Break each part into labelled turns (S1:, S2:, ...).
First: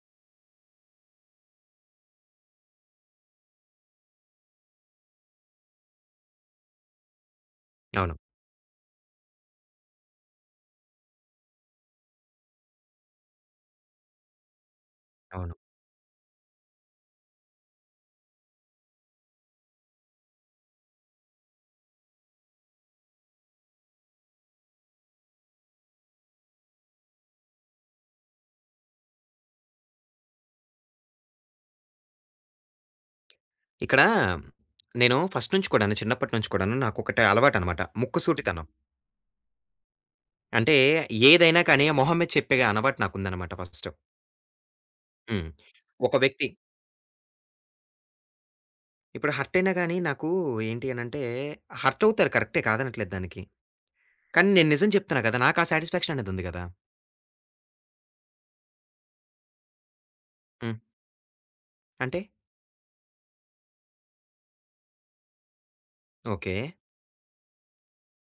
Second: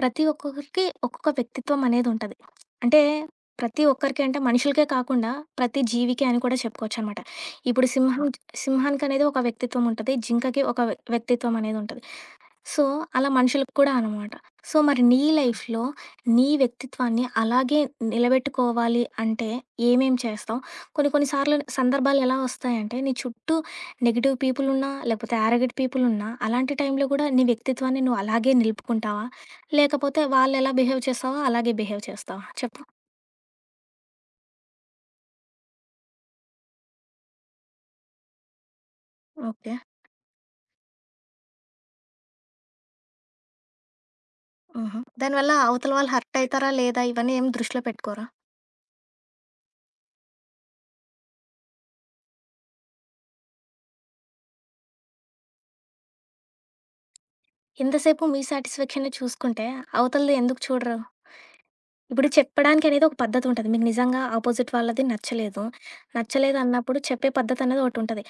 S1: ప్రతి ఒక్కొక్కరికి ఒక్కొక్క వ్యక్తిత్వం అనేది ఉంటది. అంటే ప్రతి ఒక్కరికి అంటే మనుషులకే కాకుండా ప్రతి జీవికి అని కూడా చెప్పుకోవచ్చనమాట. ఇప్పుడు
S2: అవును.
S1: సింహం ఆ! సింహానికనేది ఒక వ్యక్తిత్వం ఉంటది. జింకకి ఒక వ్యక్తిత్వం అనేది ఉంటది. సో, అలా మనుషులకు కూడా అనమాట. సో, మరి నీ
S2: అవును.
S1: లైఫ్‌లో నీ వ్యక్తిత్వాన్ని అలాగే నిలబెట్టుకోవాలి అంటే ఏమేం చేస్తావు? కొన్ని కొన్ని సార్లు సందర్భాలు ఎలా వస్తాయంటే నీ చుట్టూ నెగెటివ్ పీపుల్ ఉన్నా, లేకపోతే యారగెంట్ పీపుల్ ఉన్నా, అలాంటి టైంలో కూడా నీ వ్యక్తిత్వాన్ని నువ్వు అలాగే నిలుపుకుంటావా? లేకపోతే వాళ్ళెలా బిహేవ్ చేస్తావో అలాగే బిహేవ్ చేస్తావా? చెప్పు.
S2: ఇక్కడ నేను ఫస్ట్ నుంచి కూడాను, చిన్నప్పటి నుంచి కూడాను నాకొకటి అలవాటనమాట. ముక్కుసూటితనం.
S1: ఓకే.
S2: అంటే ఏదైనా కానీ మొహం మీద చెప్పే అలవాటు నాకుందనమాట ఫస్ట్.
S1: హుహు.
S2: హ్మ్.
S1: దానివల్ల అవతల వాళ్ళు
S2: ఒక
S1: హర్ట్
S2: వ్యక్తి
S1: అయితారా లేదా? ఇవన్నీ ఏం దృష్టిలో పెట్టుకోరా?
S2: ఇప్పుడు హర్ట్ అయినా గాని నాకు ఏంటి అనంటే హర్ట్ అవుతారు, కరెక్టే, కాదనట్లేదు దానికి. కానీ నేను నిజం చెప్తున్నా కదా! నాకు ఆ సాటిస్ఫాక్షన్ అనేది ఉంది గదా!
S1: ఇంతసేపు మీ సాటిస్ఫాక్షనే చూసుకుంటే అవతలది ఎందుకు
S2: హ్మ్.
S1: చూడరు?
S2: అంటే
S1: ఇప్పుడు చెప్పడానికనేది ఒక పద్ధతి ఉంటది. మీకు నిజంగా ఆపోజిట్ వాళ్ళది నచ్చలేదు.
S2: ఓకే.
S1: నచ్చలేదు అన్నప్పుడు చెప్పే పద్ధతనేది ఒకటుంటది.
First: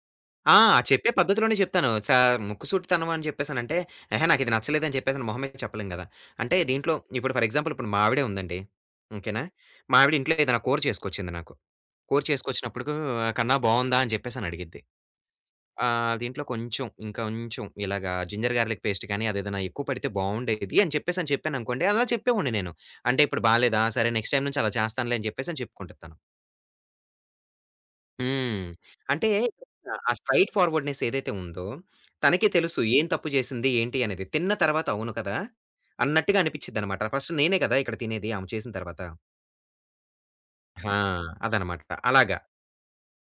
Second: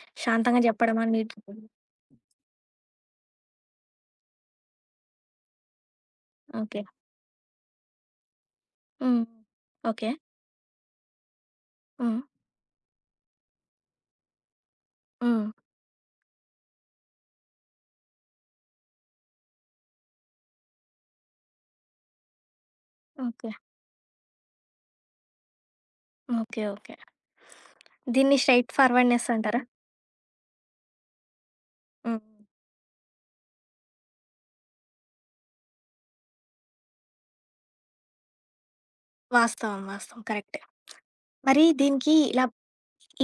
S2: ఆ!
S1: శాంతంగా చెప్పడమా,
S2: చెప్పే
S1: నీట్.
S2: పద్ధతిలోనే చెప్తాను. ముక్కుసూటితనం అని చెప్పేసనంటే, "ఎహే! నాకిది నచ్చలేదని" చెప్పేసని మొహం మీద చెప్పలేం గదా! అంటే
S1: ఓకే.
S2: దీంట్లో ఇప్పుడు ఫర్ ఎగ్జాంపుల్ ఇప్పుడు మా ఆవిడే ఉందండి.
S1: హ్మ్.
S2: ఓకేనా? మా
S1: ఓకే.
S2: ఆవిడ ఇంట్లో ఏదైనా కూర చేసుకొచ్చింది నాకు.
S1: హ్మ్.
S2: కూర చేసుకొచ్చినప్పుడుకు "కన్నా బావుందా?" అని చెప్పేసని అడిగిద్ది.
S1: హ్మ్.
S2: ఆహ్, దీంట్లో కొంచెం ఇంకొంచెం ఇలాగా జింజర్ గార్లిక్ పేస్ట్ కానీ అదేదైనా ఎక్కువ పడితే బావుండేది అని చెప్పేసని చెప్పాననుకోండి, అలా చెప్పేవాడిని నేను. అంటే ఇప్పుడు
S1: ఓకే.
S2: బాలేదా? సరే నెక్స్ట్ టైమ్ నుంచి అలా చేస్తానులే అని చెప్పేసని చెప్పుకుంటది తను.
S1: ఓకే. ఓకే. దీన్ని
S2: హ్మ్.
S1: స్ట్రెయిట్ ఫార్వర్డ్‌నెస్
S2: అంటే
S1: అంటారా?
S2: ఆ స్ట్రెయిట్ ఫార్వర్డ్‌నెస్ ఏదైతే ఉందో,
S1: హ్మ్.
S2: తనకే తెలుసు ఏం తప్పు చేసింది, ఏంటి అనేది. తిన్న తర్వాత అవును కదా! అన్నట్టుగా అనిపించిద్దనమాట. ఫస్ట్ నేనే కదా ఇక్కడ తినేది ఆమె చేసిన తర్వాత.
S1: వాస్తవం. వాస్తవం. కరెక్టే.
S2: ఆ!
S1: మరి
S2: అదనమాట.
S1: దీనికి
S2: అలాగా.
S1: ఇలా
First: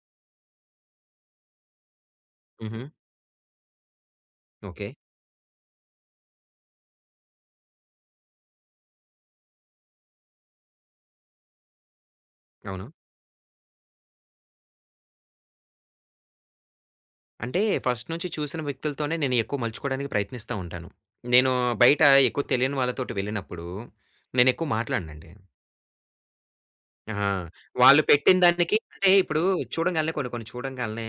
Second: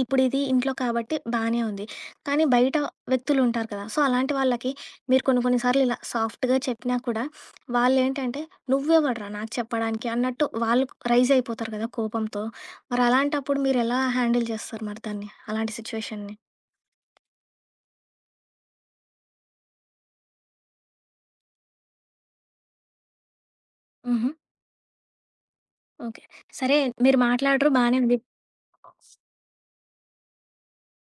S1: ఇప్పుడిది ఇంట్లో కాబట్టి బానే ఉంది. కానీ బయట
S2: హుహు.
S1: వ్యక్తులుంటారు కదా! సో, అలాంటి వాళ్ళకి
S2: ఓకే.
S1: మీరు కొన్ని కొన్ని సార్లు ఇలా సాఫ్ట్‌గా చెప్పినా కూడా వాళ్ళేంటంటే, "నువ్వెవడురా నాకు చెప్పడానికి" అన్నట్టు వాళ్ళు రైజ్ అయిపోతారు కదా కోపంతో.
S2: అవును.
S1: మరి అలాంటప్పుడు మీరెలా హ్యాండిల్ చేస్తారు మరి దాన్ని? అలాంటి సిట్యుయేషన్‌ని?
S2: అంటే ఫస్ట్ నుంచి చూసిన వ్యక్తులతోనే నేను ఎక్కువ మలుచుకోవడానికి ప్రయత్నిస్తా ఉంటాను. నేను బయట ఎక్కువ తెలియని వాళ్ళతోటి వెళ్ళినప్పుడు,
S1: హుహు.
S2: నేనెక్కువ మాట్లాడనండి.
S1: ఓకే. సరే మీరు
S2: ఆహా!
S1: మాట్లాడరు బానే
S2: వాళ్ళు
S1: ఉంది.
S2: పెట్టిన దానికి అంటే ఇప్పుడు చూడంగాల్నే కొన్ని కొన్ని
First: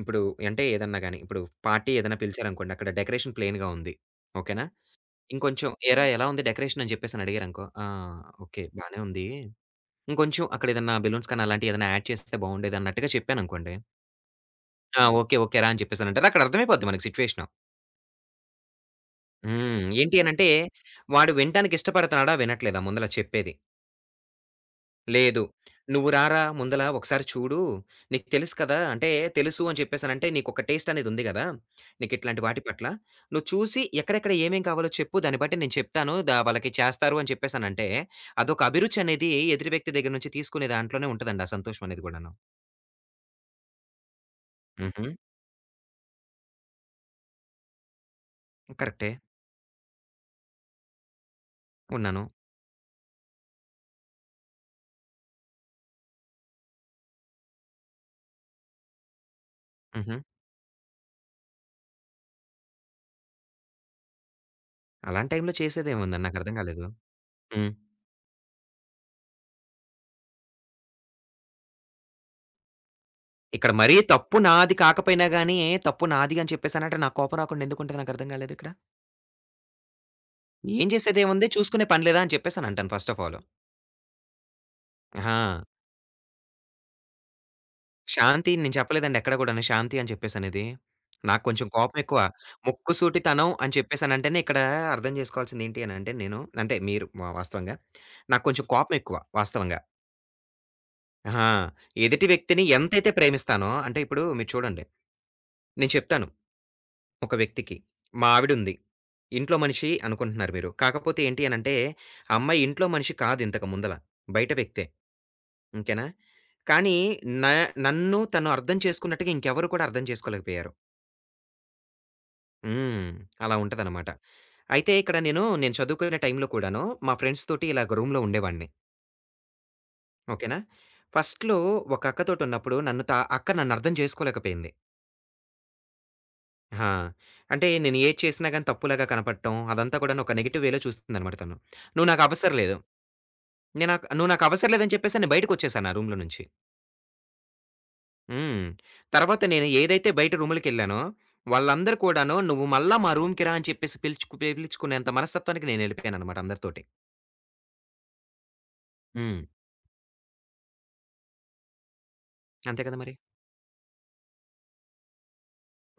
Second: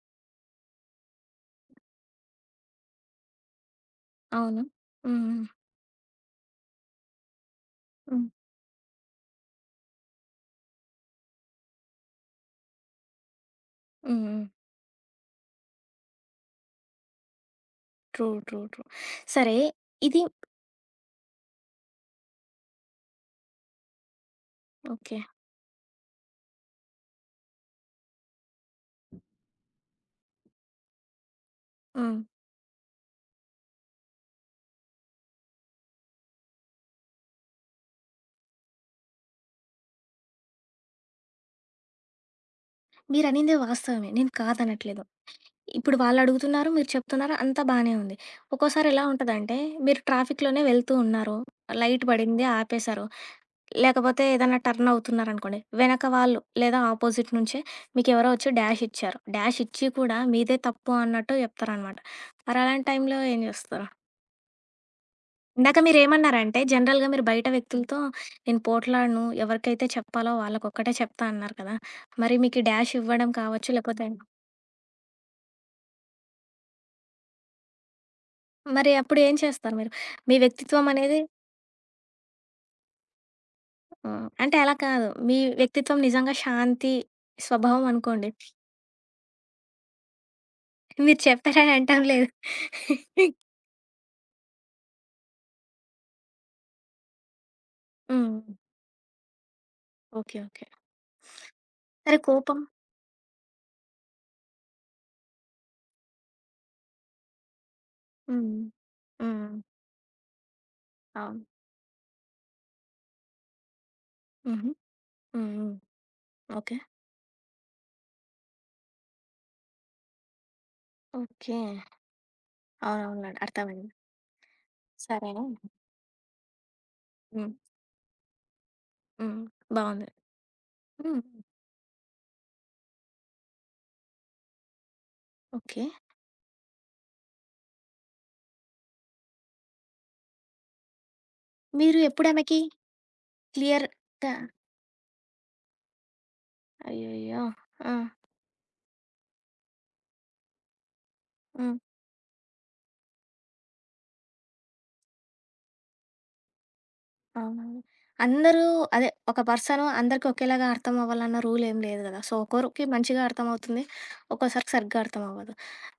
S2: ఇప్పుడు అంటే ఏదన్నా గాని, ఇప్పుడు పార్టీ ఏదైనా పిలిచారనుకోండి, అక్కడ డెకరేషన్ ప్లెయిన్‌గా ఉంది.
S1: అవును.
S2: ఓకేనా?
S1: హ్మ్. హ్మ్.
S2: ఇంకొంచెం "ఏరా ఎలా ఉంది డెకరేషన్" అని చెప్పేసని అడిగారనుకో, "ఆ!
S1: హ్మ్.
S2: ఓకే. బానే ఉంది. ఇంకొంచెం అక్కడ ఏదన్నా బెలూన్స్ కానీ అలాంటివి ఏదైనా యాడ్ చేస్తే బాగుండేది" అన్నట్టుగా చెప్పాననుకోండి,
S1: హ్మ్.
S2: "ఆ! ఓకే. ఓకేరా" అని చెప్పేసనంటారు. అక్కడ అర్థమైపోద్ది మనకి సిట్యుయేషను.
S1: ట్రూ. ట్రూ. ట్రూ. సరే
S2: హ్మ్. ఏంటి
S1: ఇది
S2: అనంటే వాడు వినటానికి ఇష్టపడుతున్నాడా? వినట్లేదా? ముందల చెప్పేది.
S1: ఓకే.
S2: లేదు. "నువ్వు రారా ముందల ఒకసారి చూడు. నీకు తెలుసు కదా! అంటే తెలుసు" అని చెప్పేసనంటే నీకొక టేస్ట్ అనేదుంది గదా!
S1: హ్మ్.
S2: నీకిట్లాంటి వాటి పట్ల. "నువ్వు చూసి ఎక్కడెక్కడ ఏమేం కావాలో చెప్పు. దాన్ని బట్టి నేను చెప్తాను. దా వాళ్ళకి చేస్తారు" అని చెప్పేసనంటే అదొక అభిరుచి అనేది ఎదుటి వ్యక్తి దగ్గర నుంచి తీసుకునే దాంట్లోనే ఉంటదండి ఆ సంతోషం అనేది గూడాను.
S1: మీరనింది వాస్తవమే. నేను కాదనట్లేదు.
S2: హుహు.
S1: ఇప్పుడు వాళ్ళడుగుతున్నారు, మీరు చెప్తున్నారు. అంతా బానే ఉంది. ఒక్కోసారి ఎలా
S2: కరెక్టే.
S1: ఉంటదంటే, మీరు ట్రాఫిక్‌లోనే వెళ్తూ ఉన్నారు. లైట్
S2: ఉన్నాను.
S1: పడింది ఆపేశారు. లేకపోతే ఏదైనా టర్న్ అవుతున్నారనుకోండి, వెనక వాళ్ళు లేదా ఆపోజిట్ నుంచే మీకెవరో వచ్చి డాష్ ఇచ్చారు. డాష్ ఇచ్చి
S2: హుహు.
S1: కూడా మీదే తప్పు అన్నట్టు చెప్తారనమాట. మరి అలాంటి టైంలో ఏం చేస్తారు?
S2: అలాంటి టైంలో
S1: ఇందాక
S2: చేసేదేముందండి నాకర్థం
S1: మీరేమన్నారంటే,
S2: కాలేదు.
S1: జనరల్‌గా మీరు బయట
S2: హ్మ్.
S1: వ్యక్తులతో నేను పోట్లాడను, ఎవరికైతే చెప్పాలో వాళ్ళకొక్కటే చెప్తా అన్నారు కదా! మరి మీకు డాష్ ఇవ్వడం కావచ్చు
S2: ఇక్కడ మరీ
S1: లేకపోతే
S2: తప్పు నాది కాకపోయినా గాని, తప్పు నాది అని చెప్పేసనంటే నాకు కోపం రాకుండా ఎందుకుంటది నాకర్థం కాలేదిక్కడ?
S1: మరి అప్పుడు ఏం చేస్తారు మీరు? మీ వ్యక్తిత్వం
S2: ఏం
S1: అనేది
S2: చేసేదేముంది చూసుకునే పని లేదా? అని చెప్పేసనంటాను ఫస్ట్ ఆఫ్ ఆల్.
S1: అంటే అలా కాదు.
S2: అహా!
S1: మీ వ్యక్తిత్వం నిజంగా శాంతి స్వభావం అనుకోండి.
S2: శాంతి నేను చెప్పలేదండి ఎక్కడ గూడాను శాంతి అని చెప్పేసనేది.
S1: మీరు
S2: నాకు కొంచెం
S1: చెప్పారని
S2: కోపం
S1: అంటాం
S2: ఎక్కువ.
S1: లేదు.
S2: ముక్కుసూటితనం అని చెప్పేసనంటేనే ఇక్కడ అర్థం చేసుకోవాల్సింది ఏంటి అనంటే నేను అంటే మీరు వాస్తవంగా
S1: హ్మ్.
S2: నాకు కొంచెం కోపం ఎక్కువ వాస్తవంగా.
S1: ఓకే. ఓకే.
S2: అహా!
S1: సరే
S2: ఎదుటి
S1: కోపం.
S2: వ్యక్తిని ఎంతైతే ప్రేమిస్తానో అంటే ఇప్పుడు మీరు చూడండి. నేను చెప్తాను ఒక వ్యక్తికి, మా
S1: హ్మ్.
S2: ఆవిడుంది.
S1: హ్మ్.
S2: ఇంట్లో మనిషి అనుకుంటున్నారు మీరు. కాకపోతే
S1: అవును.
S2: ఏంటి అనంటే, ఆ అమ్మాయి ఇంట్లో మనిషి కాదు ఇంతకు ముందల. బయట
S1: హుహు.
S2: వ్యక్తే.
S1: హ్మ్. హ్మ్.
S2: ఇంకేనా?
S1: ఓకే.
S2: కానీ న నన్ను తను అర్థం చేసుకున్నట్టుగా ఇంకెవరు కూడా అర్థం చేసుకోలేకపోయారు.
S1: ఓకే.
S2: హ్మ్.
S1: అవునవునులెండి.
S2: అలా
S1: అర్థమైంది.
S2: ఉంటదనమాట. అయితే ఇక్కడ
S1: సరేనా?
S2: నేను చదువుకునే టైంలో కూడాను మా ఫ్రెండ్స్
S1: హ్మ్.
S2: తోటి ఇలాగ రూమ్‌లో ఉండేవాడిని.
S1: హ్మ్. బావుంది.
S2: ఓకేనా?
S1: హ్మ్.
S2: ఫస్ట్‌లో ఒక అక్కతోటున్నప్పుడు నన్ను త అక్క నన్నర్థం చేసుకోలేకపోయింది.
S1: ఓకే.
S2: ఆ! అంటే నేను ఏది చేసినా గాని తప్పులాగా కనపడటం, అదంతా కూడాను ఒక నెగెటివ్ వేలో చూస్తుందనమాట తను.
S1: మీరు
S2: "నువ్వు నాకు అవసరం
S1: ఎప్పుడామెకి
S2: లేదు. నేను నాకు నువ్వు
S1: క్లియర్‌గా
S2: నాకు అవసరం లేదని" చెప్పేసి నేను బయటకొచ్చేసాను ఆ రూమ్‌లో నుంచి.
S1: అయ్యయ్యో! ఆ!
S2: హ్మ్. తర్వాత నేను ఏదైతే బయట రూములకెళ్ళానో,
S1: హ్మ్.
S2: వాళ్ళందరూ కూడాను "నువ్వు మళ్ళా మా రూమ్‌కి రా" అని చెప్పేసి పిలిపించుకునేంత మనస్తత్వానికి నేనెళ్ళిపోయాననమాట అందరితోటి.
S1: అవునవును. అందరూ అదే ఒక
S2: హ్మ్.
S1: పర్సను అందరికి ఒకేలాగా అర్థం అవ్వాలన్న రూల్ ఏం లేదు కదా! సో,
S2: అంతే
S1: ఒక్కోరికి
S2: కదా మరి.
S1: మంచిగా అర్థమవుతుంది. ఒక్కోసారికి సరిగ్గా అర్థం అవ్వదు.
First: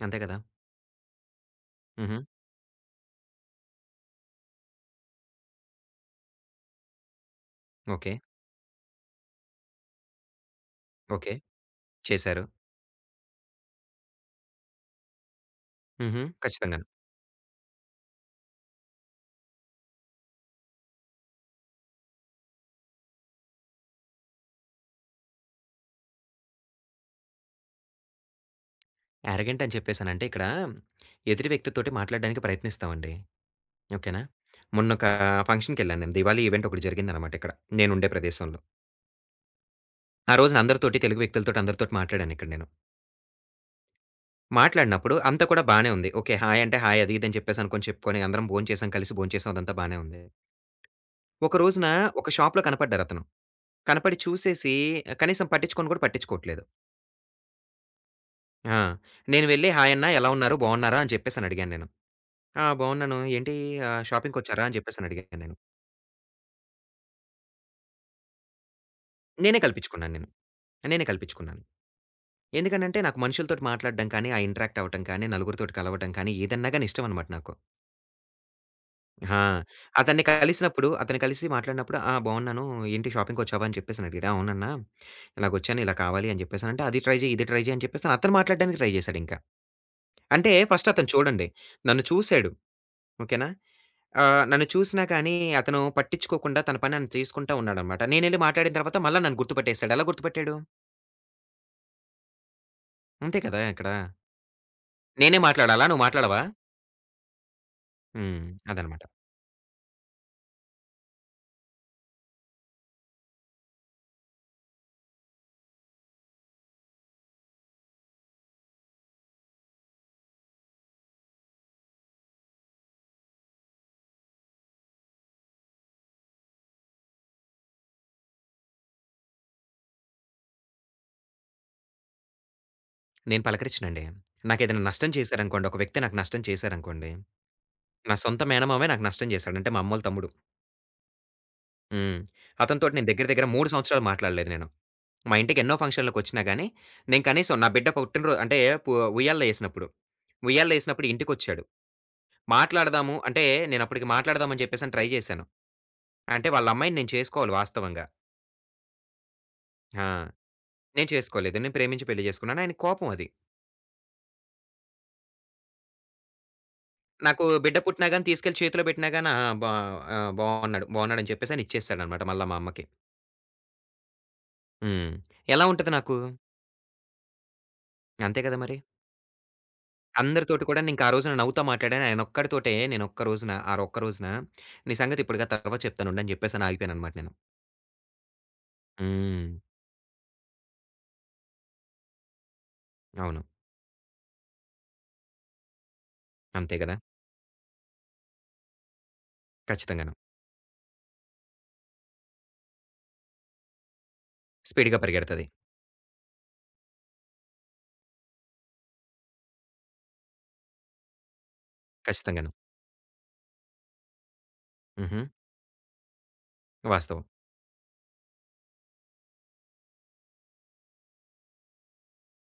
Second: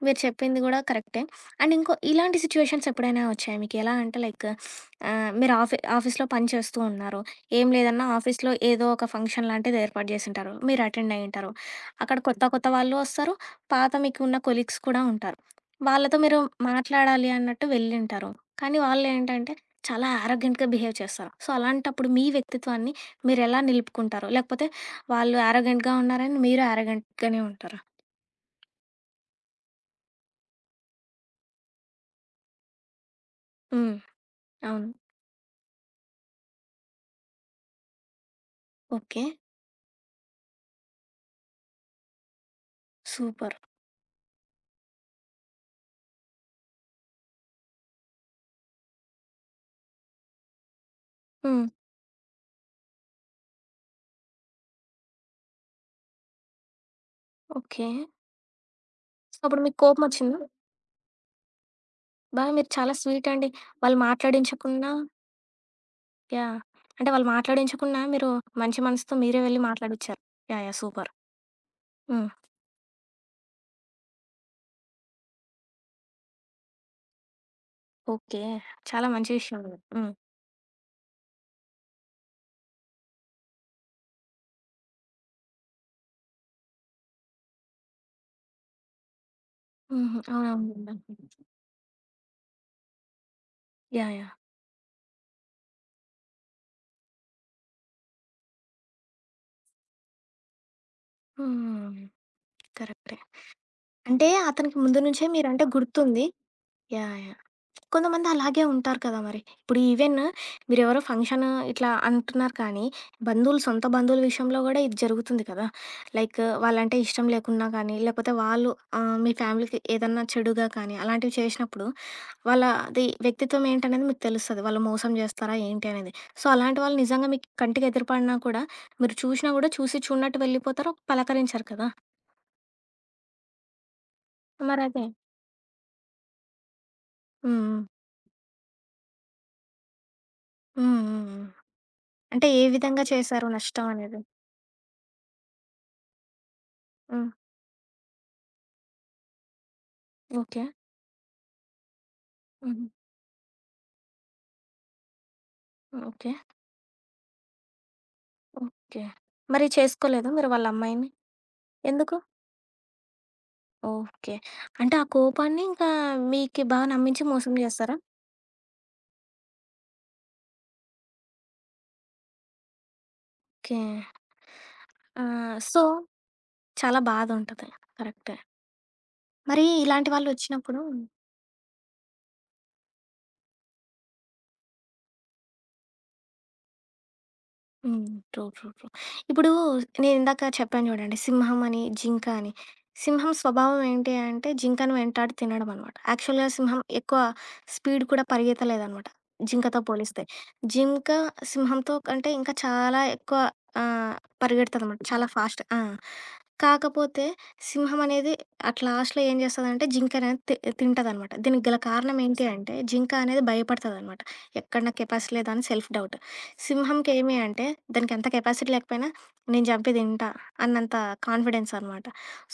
S1: మీరు
S2: అంతే కదా!
S1: చెప్పింది గూడా కరెక్టే. అండ్ ఇంకో
S2: హుహు.
S1: ఇలాంటి సిట్యుయేషన్స్ ఎప్పుడైనా వచ్చాయా మీకు? ఎలా అంటే లైక్ మీరు ఆఫీస్‌లో పని చేస్తూ ఉన్నారు. ఏం లేదన్నా
S2: ఓకే.
S1: ఆఫీస్‌లో ఏదో ఒక ఫంక్షన్ లాంటిది ఏర్పాటు చేసుంటారు. మీరు అటెండ్
S2: ఓకే.
S1: అయ్యుంటారు. అక్కడ
S2: చేశారు.
S1: కొత్త కొత్త వాళ్ళు వస్తారు. పాత మీకున్న కొలీగ్స్ కూడా ఉంటారు. వాళ్ళతో
S2: హుహు.
S1: మీరు
S2: ఖచ్చితంగాను.
S1: మాట్లాడాలి అన్నట్టు వెళ్ళుంటారు. కానీ వాళ్ళేంటంటే చాలా యారగెంట్‌గా బిహేవ్ చేస్తారు. సో, అలాంటప్పుడు మీ వ్యక్తిత్వాన్ని మీరెలా నిలుపుకుంటారు? లేకపోతే వాళ్ళు యారగెంట్‌గా ఉన్నారని మీరు యారగెంట్‌గానే ఉంటారా?
S2: యారగెంట్ అని చెప్పేసనంటే ఇక్కడ ఎదుటి వ్యక్తితోటి మాట్లాడడానికి ప్రయత్నిస్తామండి.
S1: హ్మ్.
S2: ఓకేనా?
S1: అవును.
S2: మొన్నొక ఫంక్షన్‌కెళ్ళాను నేను. దివాళీ ఈవెంట్ ఒకటి జరిగిందనమాట ఇక్కడ. నేనుండే ప్రదేశంలో.
S1: ఓకే.
S2: ఆ రోజున అందరితోటి తెలుగు వ్యక్తులతోటి అందరితోటి మాట్లాడానిక్కడ నేను.
S1: సూపర్.
S2: మాట్లాడినప్పుడు అంతా కూడా బానే ఉంది. ఓకే. హాయ్ అంటే హాయ్ అది ఇది అని చెప్పేసి అనుకోని చెప్పుకొని అందరం భోంచేసాం, కలిసి భోంచేసాం అదంతా బానే ఉంది. ఒక
S1: హ్మ్.
S2: రోజున ఒక షాప్‌లో కనపడ్డారతను. కనపడి చూసేసి కనీసం పట్టించుకొని కూడా పట్టించుకోవట్లేదు.
S1: ఓకే.
S2: ఆ!
S1: సో,
S2: నేను
S1: అప్పుడు
S2: వెళ్లి
S1: మీకు
S2: హాయ్ అన్న ఎలా
S1: కోపమొచ్చిందా?
S2: ఉన్నారు? బాగున్నారా? అని చెప్పేసని అడిగాను నేను. ఆ!
S1: మీరు చాలా
S2: బాగున్నాను.
S1: స్వీట్ అండి.
S2: ఏంటి
S1: వాళ్ళు
S2: ఆహ్, షాపింగ్‌కొచ్చారా? అని
S1: మాట్లాడించకున్నా
S2: చెప్పేసని అడిగాను నేను.
S1: యాహ్! అంటే వాళ్ళు మాట్లాడించకున్నా మీరు మంచి మనసుతో మీరే
S2: నేనే
S1: వెళ్లి
S2: కల్పించుకున్నాను
S1: మాట్లాడిచ్చారు.
S2: నేను.
S1: యాహ్! యాహ్!
S2: నేనే
S1: సూపర్.
S2: కల్పించుకున్నాను.
S1: హ్మ్.
S2: ఎందుకనంటే నాకు మనుషులతోటి మాట్లాడడం కానీ, ఆ ఇంటరాక్ట్ అవ్వటం కానీ, నలుగురితోటి కలవటం కానీ ఏదన్నా గాని ఇష్టమనమాట నాకు.
S1: ఓకే. చాలా మంచి
S2: ఆ!
S1: విషయం ఇది. హ్మ్.
S2: అతన్ని కలిసి మాట్లాడినప్పుడు, "ఆ! బాగున్నాను. ఏంటి షాపింగ్‌కొచ్చావా?" అని చెప్పేసని అడిగాడు. "అవునన్నా, ఇలాగొచ్చాను. ఇలా కావాలి" అని చెప్పేసనంటే, "అది ట్రై చెయి, ఇది ట్రై చెయి" అని చెప్పేసని అతను మాట్లాడడానికి ట్రై చేశాడింకా.
S1: హుహు.
S2: అంటే ఫస్ట్
S1: అవునవునులెండి.
S2: అతను చూడండి, నన్ను చూసాడు. ఓకేనా?
S1: యాహ్! యాహ్!
S2: ఆహ్, నన్ను చూసినా కానీ అతను పట్టించుకోకుండా తన పని ఆయన చేసుకుంటా ఉన్నాడనమాట. నేనెళ్లి మాట్లాడిన తర్వాత మళ్ళా నన్ను గుర్తుపట్టేసాడు. ఎలా గుర్తుపట్టాడు?
S1: హ్మ్. కరెక్ట్.
S2: అంతే కదా! ఇక్కడ.
S1: అంటే అతనికి ముందు నుంచే
S2: నేనే
S1: మీరంటే
S2: మాట్లాడాలా? నువ్వు
S1: గుర్తుంది.
S2: మాట్లాడవా?
S1: యాహ్! యాహ్! కొంతమంది
S2: హ్మ్.
S1: అలాగే ఉంటారు
S2: అదనమాట.
S1: కదా మరి. ఇప్పుడు ఈవెన్ మీరెవరో ఫంక్షన్ ఇట్లా అంటున్నారు కానీ, బంధువులు, సొంత బంధువుల విషయంలో గూడా ఇది జరుగుతుంది కదా! లైక్ వాళ్ళంటే ఇష్టం లేకున్నా కానీ, లేకపోతే వాళ్ళు మీ ఫ్యామిలీకి ఏదన్నా చెడుగా కానీ, అలాంటివి చేసినప్పుడు వాళ్ళది వ్యక్తిత్వం ఏంటనేది మీకు తెలుస్తది. వాళ్ళు మోసం జేస్తారా ఏంటి అనేది. సో, అలాంటి వాళ్ళు నిజంగా మీకు కంటికి ఎదురుపడినా కూడా, మీరు చూషినా గూడా చూసి చూడనట్టు వెళ్ళిపోతారు, పలకరించరు కదా!
S2: నేను పలకరించనండి.
S1: మరదే.
S2: ఒక వ్యక్తి నాకు నష్టం చేశారనుకోండి
S1: హ్మ్.
S2: నా సొంత మేనమామే నాకు నష్టం చేశాడు. అంటే మా అమ్మోళ్ళ తమ్ముడు.
S1: హ్మ్. హ్మ్. హ్మ్. హ్మ్.
S2: హ్మ్.
S1: అంటే ఏ
S2: అతనితోటి
S1: విధంగా
S2: నేను దగ్గర దగ్గర
S1: చేశారు
S2: 3
S1: నష్టం
S2: సంవత్సరాలు
S1: అనేది?
S2: మాట్లాడలేదు నేను. మా ఇంటికి ఎన్నో ఫంక్షన్‌లకొచ్చినా గాని, నేను
S1: హ్మ్.
S2: కనీసం నా బిడ్డ పుట్టినరో అంటే పు ఉయ్యాల్లో ఏసినప్పుడు,
S1: ఓకే.
S2: ఇంటికొచ్చాడు.
S1: హుహు.
S2: మాట్లాడదాము అంటే నేనప్పటికి మాట్లాడదాం అని చెప్పేసని ట్రై చేశాను.
S1: ఓకే.
S2: అంటే వాళ్ళ అమ్మాయిని నేను చేసుకోవాలి వాస్తవంగా.
S1: ఓకే. మరి
S2: ఆ!
S1: చేసుకోలేదా మీరు వాళ్ళ అమ్మాయిని?
S2: నేను చేసుకోలేదు. నేను ప్రేమించి
S1: ఎందుకు?
S2: పెళ్లి చేసుకున్నాను. ఆయనకి కోపం అది.
S1: ఓకే. అంటే ఆ కోపాన్ని ఇంకా మీకు బాగా నమ్మించి
S2: నాకు
S1: మోసం
S2: బిడ్డ
S1: చేస్తారా?
S2: పుట్టినా గాని తీసుకెళ్ళి చేతిలో పెట్టినా గాని ఆ! బా ఆ! బావున్నాడు. బావున్నాడని చెప్పేసని ఇచ్చేసాడనమాట మళ్ళా మా అమ్మకి.
S1: ఓకే.
S2: హ్మ్.
S1: ఆ!
S2: ఎలా
S1: సో,
S2: ఉంటది నాకు?
S1: చాలా బాధుంటది. కరెక్టే.
S2: అంతే కదా మరి!
S1: మరి ఇలాంటి
S2: అందరితోటి
S1: వాళ్ళొచ్చినప్పుడు
S2: కూడా నేనింకా ఆ రోజున నవ్వుతా మాట్లాడాను. ఆయనొక్కడితోటే నేనొక్క రోజున ఆ ఒక్క రోజున నీ సంగతి ఇప్పుడు కాదు తర్వాత చెప్తానుండు అని చెప్పేసని ఆగిపోయాననమాట నేను.
S1: హ్మ్. ట్రూ. ట్రూ. ట్రూ.
S2: హ్మ్.
S1: ఇప్పుడు నేనిందాక చెప్పాను చూడండి. సింహం అని, జింక అని. సింహం
S2: అవును.
S1: స్వభావం ఏంటి అంటే జింకను వెంటాడి తినడం అనమాట. యాక్చువల్‌గా
S2: అంతే
S1: సింహం
S2: గదా!
S1: ఎక్కువ స్పీడ్ కూడా పరిగెత్తలేదనమాట జింకతో
S2: ఖచ్చితంగాను.
S1: పోలిస్తే. జింక సింహంతో కంటే ఇంకా చాలా ఎక్కువ ఆహ్,
S2: స్పీడ్‌గా
S1: పరిగెడతదనమాట. చాలా
S2: పరిగెడతది.
S1: ఫాస్ట్. ఆ! కాకపోతే సింహం అనేది అట్ లాస్ట్‌లో ఏం చేస్తదంటే జింకనేది తి తింటదనమాట. దీనికి గల కారణం ఏంటి
S2: ఖచ్చితంగాను.
S1: నిజమే. అంటే జింక అనేది భయపడతదనమాట. ఎక్కడ నా
S2: హుహు.
S1: కెపాసిటీ లేదా అని సెల్ఫ్ డౌట్.
S2: వాస్తవం.
S1: సింహంకేమి అంటే దానికి ఎంత కెపాసిటీ లేకపోయినా నేను చంపి తింటా అన్నంత కాన్ఫిడెన్స్ అనమాట.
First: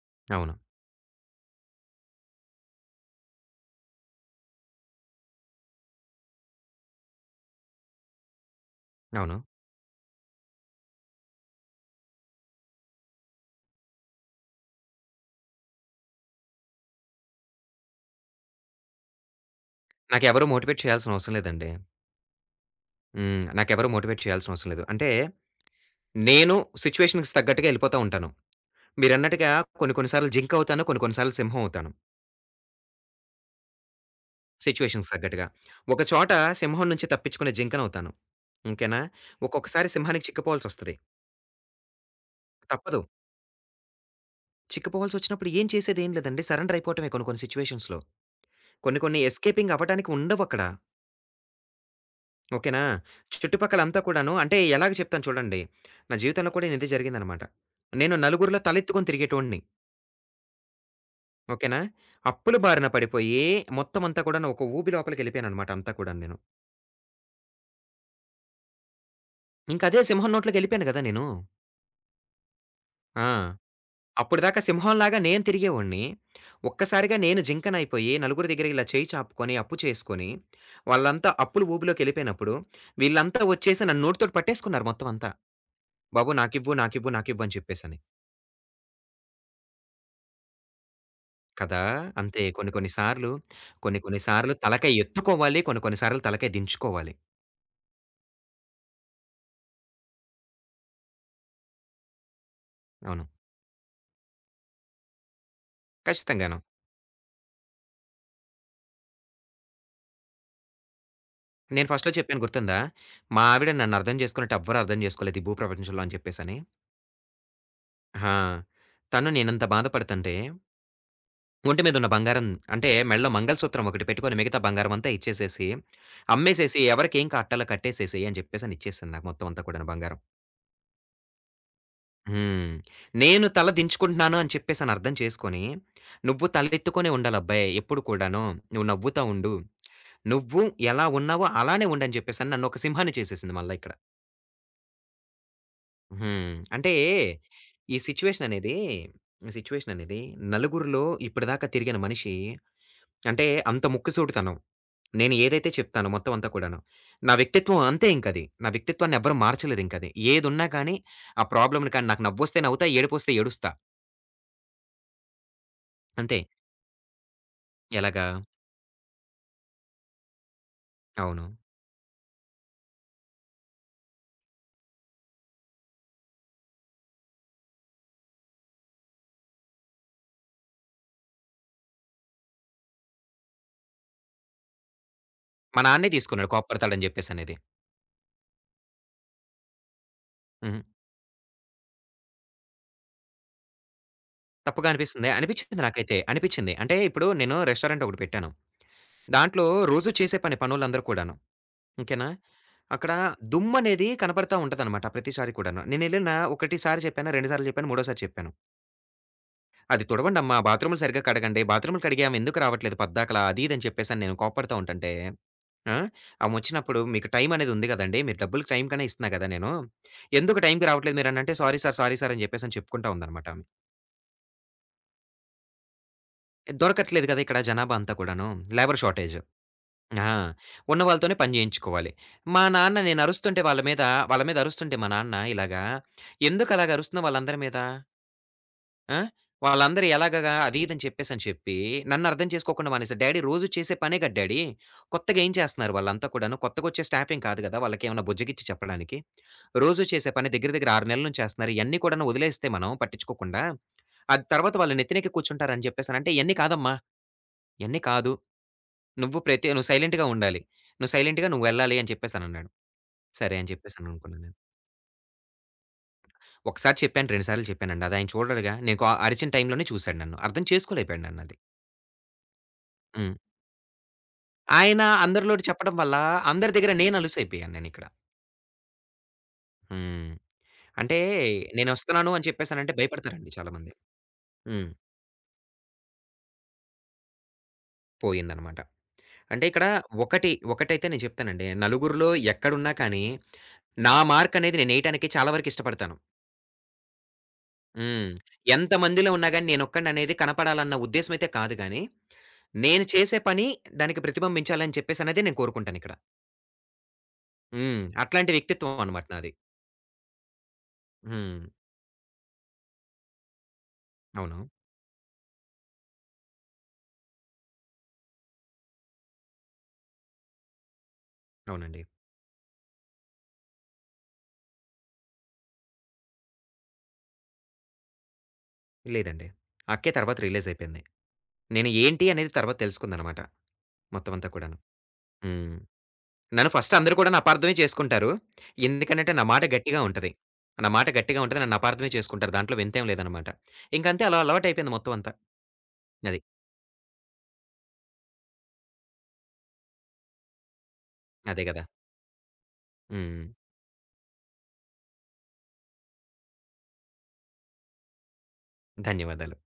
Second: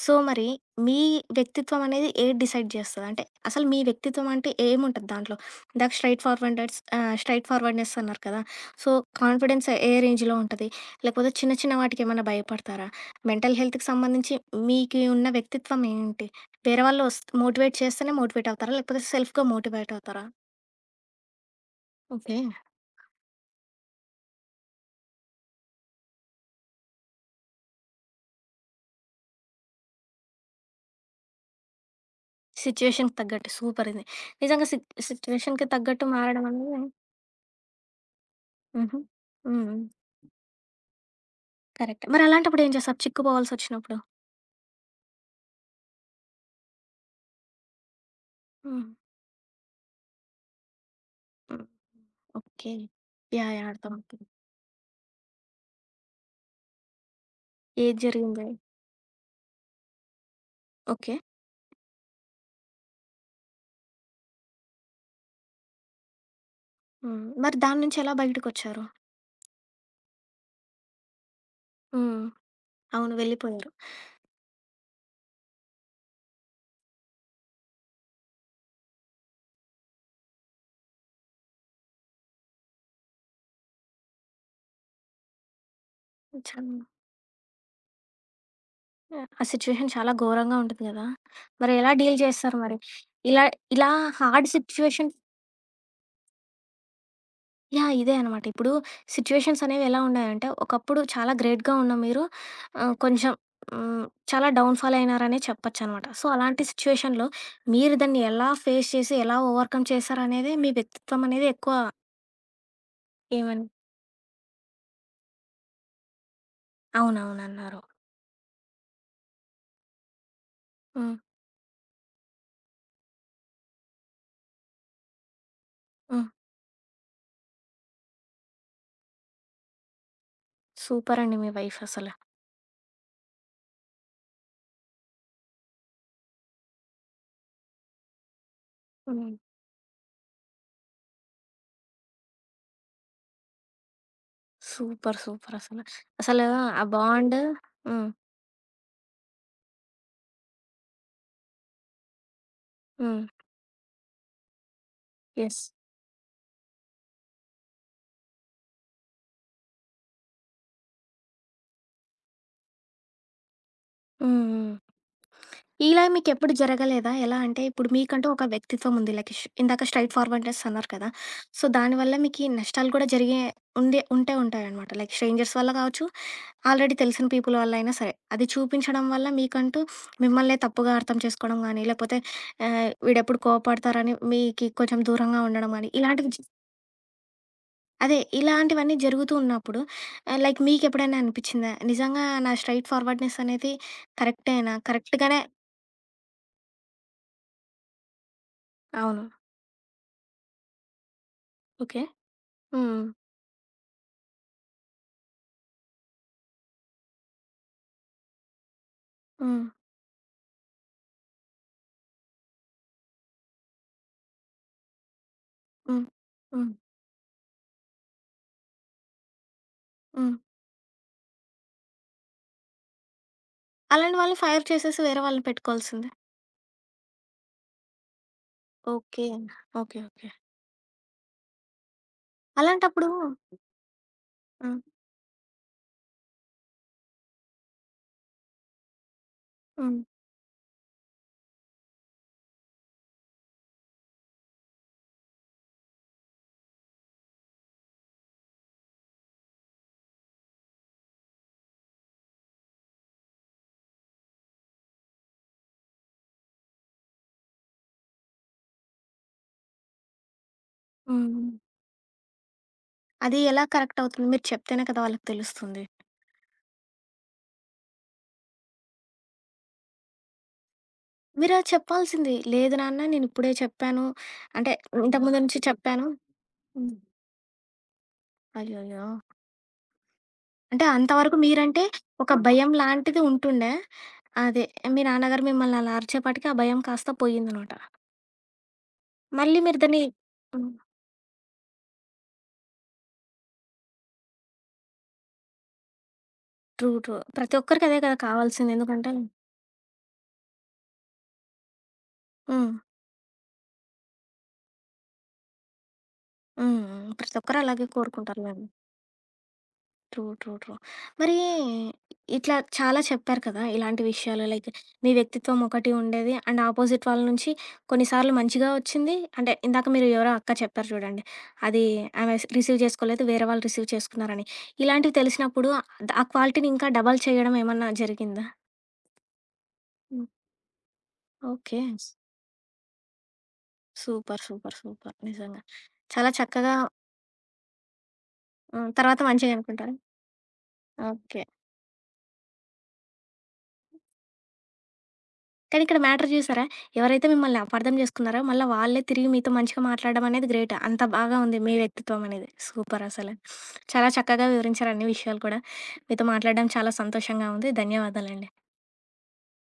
S1: సో, మరి
S2: అవును.
S1: మీ వ్యక్తిత్వం అనేది ఏది డిసైడ్ చేస్తది? అంటే అసలు మీ వ్యక్తిత్వం అంటే ఏముంటది దాంట్లో? ఇందాక స్ట్రెయిట్ ఫార్వర్డ్‌నెస్ అన్నారు కదా! సో,
S2: అవును.
S1: కాన్ఫిడెన్స్ ఏ రేంజ్‌లో ఉంటది? లేకపోతే చిన్న చిన్న వాటికేమన్నా భయపడతారా? మెంటల్ హెల్త్‌కి సంబంధించి మీకు ఉన్న వ్యక్తిత్వం ఏంటి? వేరే వాళ్ళు మోటివేట్ చేస్తేనే మోటివేట్ అవుతారా? లేకపోతే సెల్ఫ్‌గా మోటివేట్ అవుతారా?
S2: నాకెవరు మోటివేట్ చేయాల్సిన అవసరం లేదండి.
S1: ఓకే.
S2: హ్మ్. నాకెవరు మోటివేట్ చేయాల్సిన అవసరం లేదు. అంటే నేను సిట్యుయేషన్‌కి తగ్గట్టుగా ఎళ్ళిపోతా ఉంటాను. మీరన్నట్టుగా కొన్ని కొన్ని సార్లు జింక్ అవుతాను. కొన్ని కొన్ని సార్లు సింహం అవుతాను.
S1: సిట్యుయేషన్‌కి తగ్గట్టు సూపర్ ఇది. నిజంగా సి
S2: సిట్యుయేషన్‌కి తగ్గట్టుగా.
S1: సిట్యుయేషన్‌కి
S2: ఒక
S1: తగ్గట్టు
S2: చోట
S1: మారడం అనేది
S2: సింహం నుంచి తప్పించుకునే జింకనవుతాను.
S1: హుహు.
S2: ఓకేనా?
S1: హ్మ్. హ్మ్.
S2: ఒక్కొక్కసారి సింహానికి చిక్కిపోవాల్సొస్తది.
S1: కరెక్ట్. మరి అలాంటప్పుడు ఏం చేస్తారు
S2: తప్పదు.
S1: చిక్కుపోవాల్సొచ్చినప్పుడు?
S2: చిక్కిపోవాల్సొచ్చినప్పుడు ఏం చేసేదేం లేదండి. సరెండర్ అయిపోవటమే కొన్ని కొన్ని సిట్యుయేషన్స్‌లో.
S1: హ్మ్.
S2: కొన్ని కొన్ని ఎస్కేపింగ్ అవ్వటానికి ఉండవక్కడ.
S1: హ్మ్. ఓకే.
S2: ఓకేనా?
S1: యాహ్! యాహ్!
S2: చుట్టుపక్కలంతా
S1: అర్థమవుతుంది.
S2: కూడాను అంటే ఎలాగ చెప్తాను చూడండి. నా జీవితంలో కూడా ఇదే జరిగిందనమాట.
S1: ఏది
S2: నేను
S1: జరిగింది?
S2: నలుగురిలో తలెత్తుకొని తిరిగేటోడిని.
S1: ఓకే.
S2: ఓకేనా? అప్పుల బారిన పడిపోయి మొత్తం అంతా కూడాను ఒక ఊబి లోపలికెళ్ళిపోయాననమాట అంతా కూడాను నేను.
S1: హ్మ్. మరి దాని నుంచి ఎలా బయటకొచ్చారు?
S2: ఇంకదే సింహం నోట్లోకెళ్ళిపోయాను గదా నేను.
S1: హ్మ్. అవును.
S2: ఆ!
S1: వెళ్ళిపోయారు.
S2: అప్పటిదాకా సింహంలాగా నేను తిరిగేవాడిని. ఒక్కసారిగా నేను జింకనయిపోయి నలుగురి దగ్గర ఇలా చేయి చాపుకొని, అప్పు చేసుకొని, వాళ్ళంతా అప్పుల ఊబిలోకెళ్ళిపోయినప్పుడు, వీళ్ళంతా వచ్చేసి నన్ను నోటితోటి పట్టేసుకున్నారు మొత్తం అంతా. "బాబు నాకివ్వు,
S1: చాలా
S2: నాకివ్వు, నాకివ్వు" అని చెప్పేసని.
S1: ఆ సిట్యుయేషన్ చాలా ఘోరంగా ఉంటుంది గదా! మరి
S2: కదా!
S1: ఎలా డీల్
S2: అంతే
S1: చేస్తారు
S2: కొన్ని
S1: మరి?
S2: కొన్ని సార్లు,
S1: ఇలా ఇలా
S2: కొన్ని కొన్ని
S1: హార్డ్
S2: సార్లు తలకాయ
S1: సిట్యుయేషన్.
S2: ఎత్తుకోవాలి. కొన్ని కొన్ని సార్లు తలకాయ దించుకోవాలి.
S1: యాహ్! ఇదే అనమాట. ఇప్పుడు సిట్యుయేషన్స్ అనేవి ఎలా ఉన్నాయంటే, ఒకప్పుడు చాలా గ్రేట్‌గా ఉన్న మీరు
S2: అవును.
S1: కొంచెం హ్మ్, చాలా డౌన్ ఫాల్ అయినారనే చెప్పొచ్చనమాట. సో,
S2: ఖచ్చితంగాను.
S1: అలాంటి సిట్యుయేషన్‌లో మీరు దాన్ని ఎలా ఫేస్ చేసి, ఎలా ఓవర్‌కమ్ చేశారనేదే మీ వ్యక్తిత్వం అనేది ఎక్కువ.
S2: నేను ఫస్ట్‌లో చెప్పాను గుర్తుందా? మా
S1: ఏమని
S2: ఆవిడ నన్నర్థం చేసుకున్నట్టు ఎవ్వరు అర్థం చేసుకోలేదు ఈ భూప్రపంచంలో అని చెప్పేసని.
S1: అవునవునన్నారు.
S2: ఆ! తను నేనింత బాధపడుతుంటే
S1: హ్మ్.
S2: ఒంటి మీద ఉన్న బంగారం అంటే మెడలో మంగళసూత్రం ఒకటి పెట్టుకొని మిగతా బంగారం అంతా ఇచ్చేసేసి,
S1: హ్మ్.
S2: అమ్మేసేసి ఎవరికేం కట్టాలో కట్టేసేసేయి అని చెప్పేసని ఇచ్చేసాను నాకు మొత్తం అంతా కూడాను బంగారం.
S1: సూపరండి మీ వైఫ్ అసల.
S2: హ్మ్. నేను తల దించుకుంటున్నాను అని చెప్పేసని అర్థం చేసుకొని, "నువ్వు తలెత్తుకొనే ఉండాలబ్బాయి ఎప్పుడు కూడాను. నువ్వు నవ్వుతా
S1: హ్మ్.
S2: ఉండు. నువ్వు ఎలా ఉన్నావో అలానే ఉండు" అని చెప్పేసని నన్ను ఒక సింహాన్ని చేసేసింది మళ్ళా ఇక్కడ.
S1: సూపర్. సూపర్ అసల. అసలు
S2: హ్మ్.
S1: ఆ
S2: అంటే
S1: బాండ్.
S2: ఈ
S1: హ్మ్.
S2: సిట్యుయేషన్ అనేది, ఈ సిట్యుయేషన్ అనేది నలుగురిలో ఇప్పటిదాకా తిరిగిన మనిషి
S1: హ్మ్.
S2: అంటే అంత ముక్కుసూటితనం. నేను
S1: యెస్.
S2: ఏదైతే చెప్తానో మొత్తం అంతా కూడాను. నా వ్యక్తిత్వం అంతే ఇంకది. నా వ్యక్తిత్వాన్ని ఎవ్వరు మార్చలేరింకది. ఏదున్నా కానీ, ఆ ప్రాబ్లమ్‌ని కానీ నాకు నవ్వొస్తే నవ్వుతా, ఏడుపొస్తే ఏడుస్తా.
S1: హ్మ్. హ్మ్. ఇలా
S2: అంతే.
S1: మీకెప్పుడు జరగలేదా? ఎలా అంటే ఇప్పుడు
S2: ఎలాగా
S1: మీకంటూ ఒక వ్యక్తిత్వం ఉంది. లైక్ ఇందాక స్ట్రెయిట్ ఫార్వర్డ్‌నెస్ అన్నారు కదా!
S2: అవును.
S1: సో, దానివల్ల మీకీ నష్టాలు కూడా జరిగే ఉంటే ఉంటాయనమాట. లైక్ స్ట్రేంజర్స్ వల్ల కావచ్చు, ఆల్రెడీ తెలిసిన పీపుల్ వల్ల అయినా సరే. అది చూపించడం వల్ల మీకంటూ మిమ్మల్నే తప్పుగా అర్థం చేసుకోవడం గానీ, లేకపోతే వీడెప్పుడు కోపడతారని మీకి కొంచెం దూరంగా ఉండడం
S2: మా
S1: గానీ,
S2: నాన్నే
S1: ఇలాంటివి జ
S2: తీసుకున్నాడు కోప్పడతాడని జెప్పేసనేది.
S1: అదే ఇలాంటివన్నీ జరుగుతూ ఉన్నప్పుడు లైక్
S2: హుహు.
S1: మీకెప్పుడైనా అనిపిచ్చిందా? నిజంగా నా స్ట్రెయిట్ ఫార్వర్డ్‌నెస్ అనేది కరెక్టేనా?
S2: తప్పుగా అనిపిస్తుందా?
S1: కరెక్ట్‌గానే
S2: అనిపిచ్చింది నాకైతే. అనిపిచ్చింది. అంటే ఇప్పుడు నేను రెస్టారెంట్ ఒకటి పెట్టాను.
S1: అవును.
S2: దాంట్లో రోజూ చేసే పని పనోళ్ళందరూ కూడాను.
S1: ఓకే.
S2: ఓకేనా?
S1: హ్మ్.
S2: అక్కడ దుమ్మనేది కనపడతా ఉంటదనమాట ప్రతిసారి కూడాను. నేనెళ్ళిన ఒకటిసారి చెప్పానా, 2 సార్లు చెప్పానా, మూడోసారి చెప్పాను.
S1: హ్మ్.
S2: అది తుడవండమ్మా. బాత్రూములు సరిగ్గా కడగండి. బాత్రూములు కడిగి ఆమె ఎందుకు రావట్లేదు పద్దాకలా అది ఇది అని చెప్పేసని నేను కోప్పడుతా ఉంటంటే, ఆ!
S1: హ్మ్. హ్మ్.
S2: ఆమొచ్చినప్పుడు మీకు టైమ్ అనేది ఉంది గదండీ! మీరు డబ్బులకి టైమ్ కనే ఇస్తున్నా గదా నేను.
S1: హ్మ్.
S2: ఎందుకు టైమ్‌కి రావట్లేదు మీరనంటే, సారీ సార్, సారీ సార్ అని చెప్పేసని చెప్పుకుంటా ఉందనమాట ఆమె.
S1: అలాంటి వాళ్ళని ఫైర్ చేసేసి వేరే వాళ్ళని పెట్టుకోవాల్సిందే.
S2: దొరకట్లేదు గదా! ఇక్కడ జనాభా అంతా కూడాను. Labour
S1: okay.
S2: షార్టేజ్.
S1: ఓకే.
S2: ఆ!
S1: ఓకే.
S2: ఉన్న వాళ్ళతోనే పని జేయించుకోవాలి. మా నాన్న
S1: అలాంటప్పుడు
S2: నేను అరుస్తుంటే వాళ్ళ మీద, వాళ్ళ మీద
S1: హ్మ్.
S2: అరుస్తుంటే మా నాన్న ఇలాగా, ఎందుకలాగ అరుస్తున్నావు వాళ్ళందరి మీద? ఆ!
S1: హ్మ్.
S2: వాళ్ళందరూ ఎలాగగా అది ఇది అని చెప్పేసని చెప్పి నన్నర్థం చేసుకోకుండా మానేసారు. డ్యాడీ రోజు చేసే పనే గదా డ్యాడీ. కొత్తగా ఏం చేస్తున్నారు వాళ్ళంతా కూడాను. కొత్తగొచ్చే స్టాఫ్ ఏం కాదు గదా! వాళ్ళకేమన్నా బుజ్జగిచ్చి చెప్పడానికి. రోజు చేసే పని దగ్గర దగ్గర 6 నెలల నుంచి చేస్తున్నారు. ఇయన్నీ కూడాను వదిలేస్తే మనం పట్టించుకోకుండా, అది తర్వాత వాళ్ళు నెత్తినెక్కి కూర్చుంటారని చెప్పేసనంటే, "ఇయన్నీ కాదమ్మా! ఇయన్నీ కాదు. నువ్వు సైలెంట్‌గా ఉండాలి. నువ్వు
S1: హ్మ్.
S2: సైలెంట్‌గా నువ్వెళ్ళాలి" అని చెప్పేసనన్నాడు.
S1: అది
S2: సరే
S1: ఎలా
S2: అని
S1: కరెక్ట్ అవుతుంది?
S2: చెప్పేసననుకున్నాను
S1: మీరు
S2: నేను.
S1: చెప్తేనే కదా వాళ్ళకి తెలుస్తుంది.
S2: ఒకసారి చెప్పాను, 2 సార్లు చెప్పానండి. అదాయన చూడడుగా. నేను అరిచిన టైంలోనే చూసాడు నన్ను. అర్థం చేసుకోలేకపోయాడు నన్నది.
S1: మీరలా చెప్పాల్సింది. లేదు నాన్న
S2: హ్మ్.
S1: నేనిప్పుడే చెప్పాను. అంటే
S2: ఆయన
S1: ఇంతకుముందు నుంచి
S2: అందరిలోటి చెప్పడం
S1: చెప్పాను.
S2: వల్ల, అందరి దగ్గర
S1: హ్మ్.
S2: నేను అలుసైపోయాను నేనిక్కడ.
S1: అయ్యయ్యో!
S2: హ్మ్.
S1: అంటే
S2: అంటే
S1: అంతవరకు మీరంటే
S2: నేనొస్తున్నాను
S1: ఒక
S2: అని
S1: భయం
S2: చెప్పేసనంటే
S1: లాంటిది
S2: భయపడతారండి
S1: ఉంటుండే.
S2: చాలామంది.
S1: అదే
S2: హ్మ్.
S1: మీ నాన్నగారు మిమ్మల్ని అలా అరిచేపాటికి ఆ భయం కాస్త పోయిందనమాట.
S2: పోయిందనమాట.
S1: మళ్ళీ
S2: అంటే
S1: మీరు
S2: ఇక్కడ
S1: దాన్ని హ్మ్.
S2: ఒకటైతే నేను చెప్తానండి. నలుగురిలో ఎక్కడున్నా కానీ, నా మార్కనేది నేనేయటానికి చాలా వరకు ఇష్టపడతాను.
S1: ట్రూ. ట్రూ. ప్రతి ఒక్కరికి అదే కదా
S2: హ్మ్.
S1: కావాల్సింది. ఎందుకంటే
S2: ఎంతమందిలో ఉన్నా గాని నేనొక్కడిననేది కనపడాలన్న ఉద్దేశ్యమయితే కాదు గానీ,
S1: హ్మ్.
S2: నేను చేసే పని దానికి ప్రతిబింబించాలని చెప్పేసనేది నేను కోరుకుంటానిక్కడ.
S1: హ్మ్. ప్రతి ఒక్కరు అలాగే
S2: హ్మ్.
S1: కోరుకుంటారు
S2: అట్లాంటి
S1: మేబీ.
S2: వ్యక్తిత్వం అనమాట నాది.
S1: ట్రూ. ట్రూ. ట్రూ. మరి
S2: హ్మ్.
S1: ఇట్లా చాలా చెప్పారు కదా! ఇలాంటి విషయాలు
S2: అవును.
S1: లైక్ మీ వ్యక్తిత్వం ఒకటి ఉండేది. అండ్ ఆపోజిట్ వాళ్ళ నుంచి కొన్నిసార్లు మంచిగా వచ్చింది. అంటే ఇందాక మీరు ఎవరో అక్క చెప్పారు చూడండి. అది
S2: అవునండి.
S1: ఆమె రిసీవ్ చేసుకోలేదు. వేరే వాళ్ళు రిసీవ్ చేసుకున్నారని. ఇలాంటివి తెలిసినప్పుడు ఆ ఆ క్వాలిటీని ఇంకా డబల్ చేయడం ఏమన్నా జరిగిందా?
S2: లేదండి. అక్కే
S1: హ్మ్.
S2: తర్వాత రియలైజయిపోయింది.
S1: ఓకే.
S2: నేను ఏంటి అనేది తర్వాత తెలుసుకుందనమాట. మొత్తం
S1: సూపర్.
S2: అంతా కూడాను.
S1: సూపర్. సూపర్. నిజంగా.
S2: హ్మ్.
S1: చాలా
S2: నన్ను
S1: చక్కగా
S2: ఫస్ట్ అందరూ కూడాను అపార్థమే చేసుకుంటారు.
S1: హ్మ్. తర్వాత
S2: ఎందుకనంటే నా
S1: మంచిగా
S2: మాట
S1: అనుకుంటారు.
S2: గట్టిగా ఉంటది. నా మాట గట్టిగా
S1: ఓకే.
S2: ఉంటది. నన్ను అపార్థమే చేసుకుంటారు. దాంట్లో వింతేం లేదనమాట. ఇంకంతే అలా అలవాటయిపోయింది మొత్తం అంతా.
S1: కానీ ఇక్కడ మ్యాటర్
S2: అది.
S1: చూసారా? ఎవరైతే మిమ్మల్ని అపార్థం చేసుకున్నారో, మళ్ళా వాళ్ళే తిరిగి మీతో మంచిగా మాట్లాడడం అనేది గ్రేట్. అంత బాగా ఉంది
S2: అదే
S1: మీ
S2: గదా!
S1: వ్యక్తిత్వం అనేది. సూపర్ అసల.
S2: హ్మ్.
S1: చాలా చక్కగా వివరించారు అన్ని విషయాలు కూడా. మీతో మాట్లాడడం చాలా సంతోషంగా ఉంది. ధన్యవాదాలండి.
S2: ధన్యవాదాలు.